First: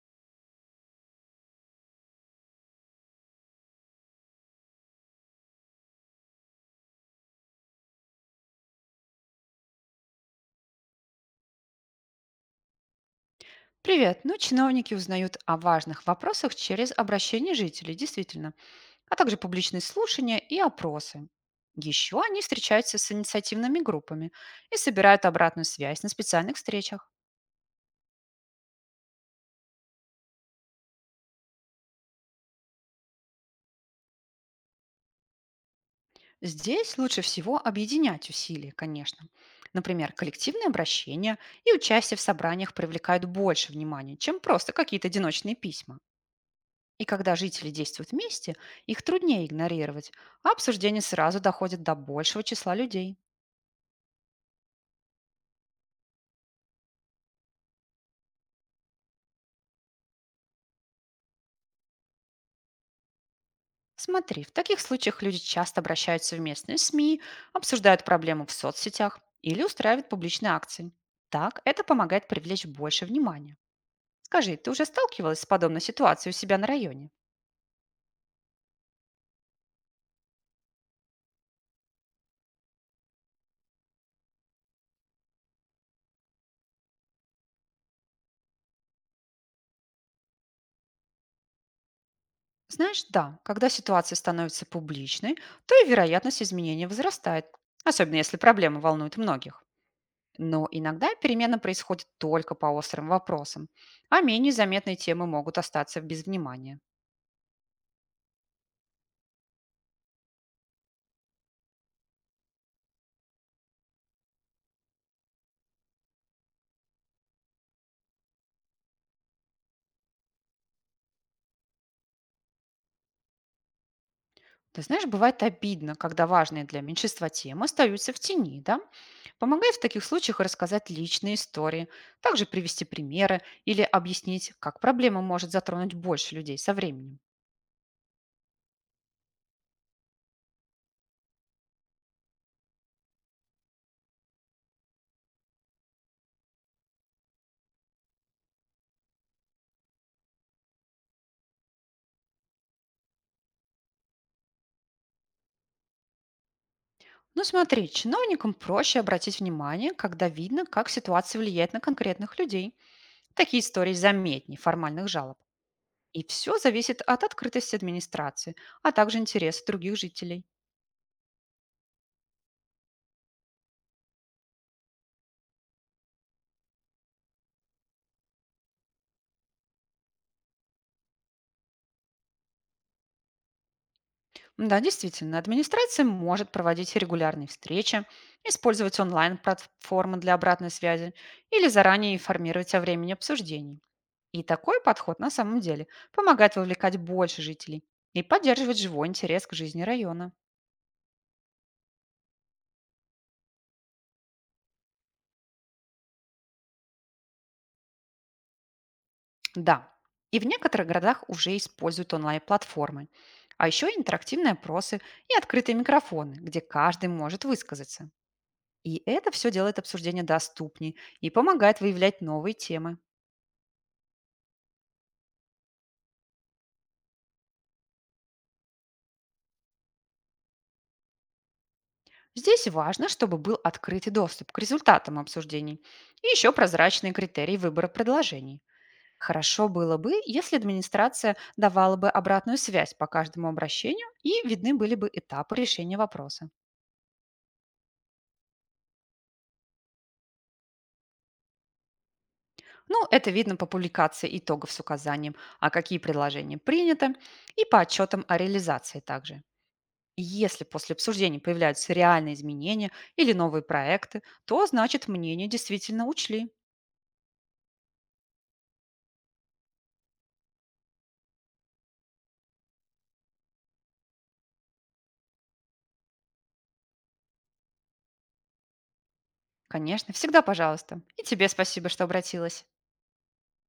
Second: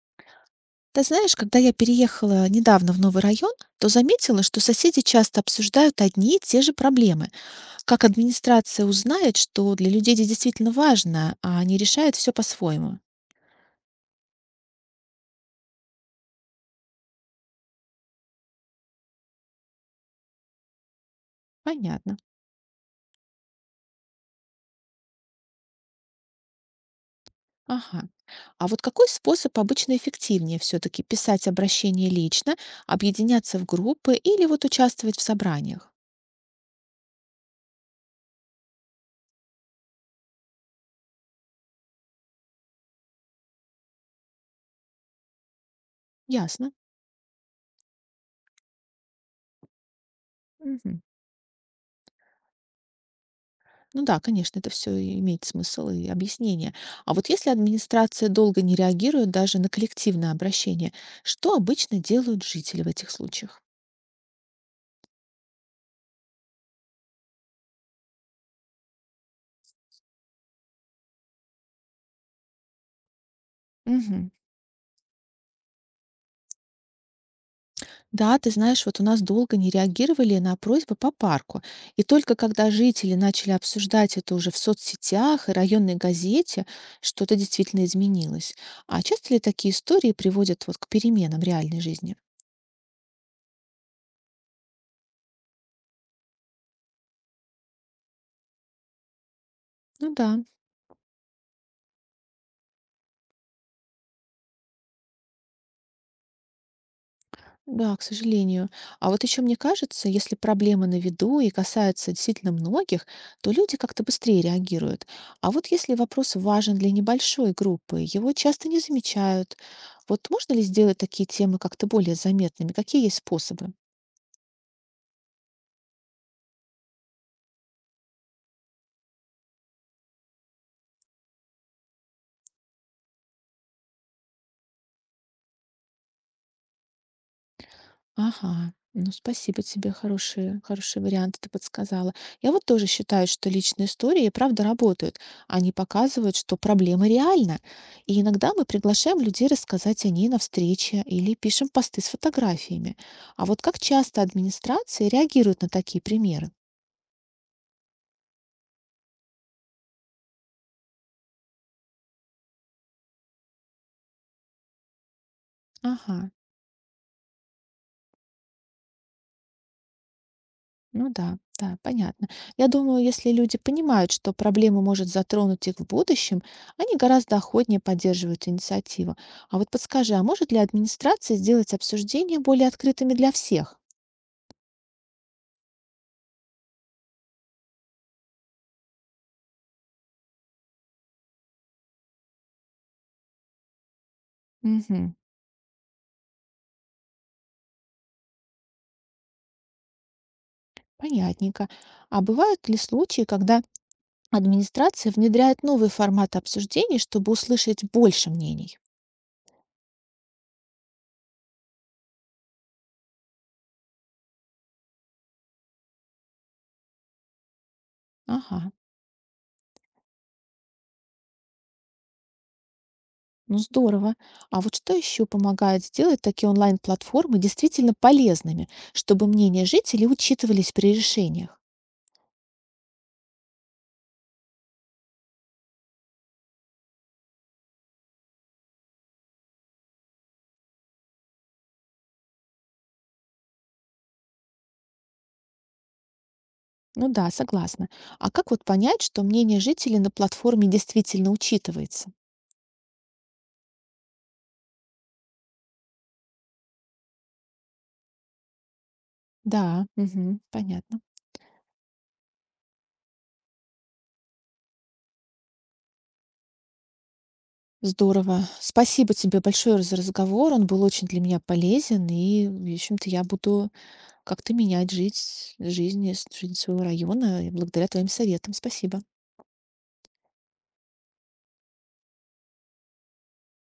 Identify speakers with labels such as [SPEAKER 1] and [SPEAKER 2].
[SPEAKER 1] Ты знаешь, когда я переехала недавно в новый район, то заметила, что соседи часто обсуждают одни и те же проблемы. Как администрация узнает, что для людей это действительно важно, а они решают все по-своему?
[SPEAKER 2] Привет. Ну, чиновники узнают о важных вопросах через обращение жителей, действительно, а также публичные слушания и опросы.
[SPEAKER 1] Понятно.
[SPEAKER 2] Еще они встречаются с инициативными группами и собирают обратную связь на специальных встречах.
[SPEAKER 1] Ага. А вот какой способ обычно эффективнее все-таки писать обращение лично, объединяться в группы или вот участвовать в собраниях?
[SPEAKER 2] Здесь лучше всего объединять усилия, конечно. Например, коллективные обращения и участие в собраниях привлекают больше внимания, чем просто какие-то одиночные письма.
[SPEAKER 1] Ясно.
[SPEAKER 2] И когда жители действуют вместе, их труднее игнорировать, а обсуждение
[SPEAKER 1] Мгм.
[SPEAKER 2] сразу доходит до большего числа людей.
[SPEAKER 1] Ну да, конечно, это все имеет смысл и объяснение. А вот если администрация долго не реагирует даже на коллективное обращение, что обычно делают жители в этих случаях?
[SPEAKER 2] Смотри, в таких случаях люди часто обращаются в местные СМИ, обсуждают проблему в соцсетях или устраивают публичные акции. Так это помогает привлечь больше внимания.
[SPEAKER 1] Мгм.
[SPEAKER 2] Скажи, ты уже сталкивалась с подобной ситуацией у себя на районе?
[SPEAKER 1] Да, ты знаешь, вот у нас долго не реагировали на просьбы по парку. И только когда жители начали обсуждать это уже в соцсетях и районной газете, что-то действительно изменилось. А часто ли такие истории приводят вот к переменам в реальной жизни?
[SPEAKER 2] Знаешь, да, когда ситуация становится публичной, то и вероятность изменения возрастает, особенно если проблема волнует многих.
[SPEAKER 1] Ну да.
[SPEAKER 2] Но иногда перемена происходит только по острым вопросам, а менее заметные темы могут остаться без внимания.
[SPEAKER 1] Да, к сожалению. А вот еще мне кажется, если проблема на виду и касается действительно многих, то люди как-то быстрее реагируют. А вот если вопрос важен для небольшой группы, его часто не замечают. Вот можно ли сделать такие темы как-то более заметными? Какие есть способы?
[SPEAKER 2] Ты знаешь, бывает обидно, когда важные для меньшинства темы остаются в тени, да? Помогает в таких случаях рассказать личные истории, также привести примеры или объяснить, как проблема может затронуть больше людей со временем.
[SPEAKER 1] Ага. Ну, спасибо тебе, хорошие, хорошие варианты ты подсказала. Я вот тоже считаю, что личные истории, и правда, работают. Они показывают, что проблема реальна. И иногда мы приглашаем людей рассказать о ней на встрече или пишем посты с фотографиями. А вот как часто администрации реагируют на такие примеры?
[SPEAKER 2] Ну смотри, чиновникам проще обратить внимание, когда видно, как ситуация влияет на конкретных людей. Такие истории заметнее формальных жалоб. И
[SPEAKER 1] Ага.
[SPEAKER 2] все зависит от открытости администрации, а также интереса других жителей.
[SPEAKER 1] Ну да, да, понятно. Я думаю, если люди понимают, что проблема может затронуть их в будущем, они гораздо охотнее поддерживают инициативу. А вот подскажи, а может ли администрация сделать обсуждения более открытыми для всех?
[SPEAKER 2] Да, действительно, администрация может проводить регулярные встречи, использовать онлайн-платформы для обратной связи или заранее информировать о времени обсуждений. И такой
[SPEAKER 1] Угу,
[SPEAKER 2] подход на самом деле помогает вовлекать больше жителей и поддерживать живой интерес к жизни района.
[SPEAKER 1] понятненько. А бывают ли случаи, когда администрация внедряет новый формат обсуждений, чтобы услышать больше мнений?
[SPEAKER 2] Да, и в некоторых городах уже используют онлайн-платформы, а еще интерактивные опросы и открытые микрофоны, где каждый может высказаться.
[SPEAKER 1] Ага.
[SPEAKER 2] И это все делает обсуждение доступнее и помогает выявлять новые темы.
[SPEAKER 1] Ну, здорово. А вот что еще помогает сделать такие онлайн-платформы действительно полезными, чтобы мнения жителей учитывались при решениях?
[SPEAKER 2] Здесь важно, чтобы был открытый доступ к результатам обсуждений и еще прозрачные критерии выбора предложений. Хорошо было бы, если администрация давала бы обратную связь по каждому обращению и видны были бы этапы решения вопроса.
[SPEAKER 1] Ну да, согласна. А как вот понять, что мнение жителей на платформе действительно учитывается?
[SPEAKER 2] Ну, это видно по публикации итогов с указанием, а какие предложения приняты, и по отчетам о реализации также.
[SPEAKER 1] Да,
[SPEAKER 2] И
[SPEAKER 1] мгм,
[SPEAKER 2] если после
[SPEAKER 1] понятно.
[SPEAKER 2] обсуждений появляются реальные изменения или новые проекты, то значит мнение действительно учли.
[SPEAKER 1] Здорово. Спасибо тебе большое за разговор. Он был очень для меня полезен. И, в общем-то, я буду как-то менять жить, жизнь, и с- жизнь своего района благодаря твоим советам. Спасибо.
[SPEAKER 2] Конечно, всегда пожалуйста. И тебе спасибо, что обратилась.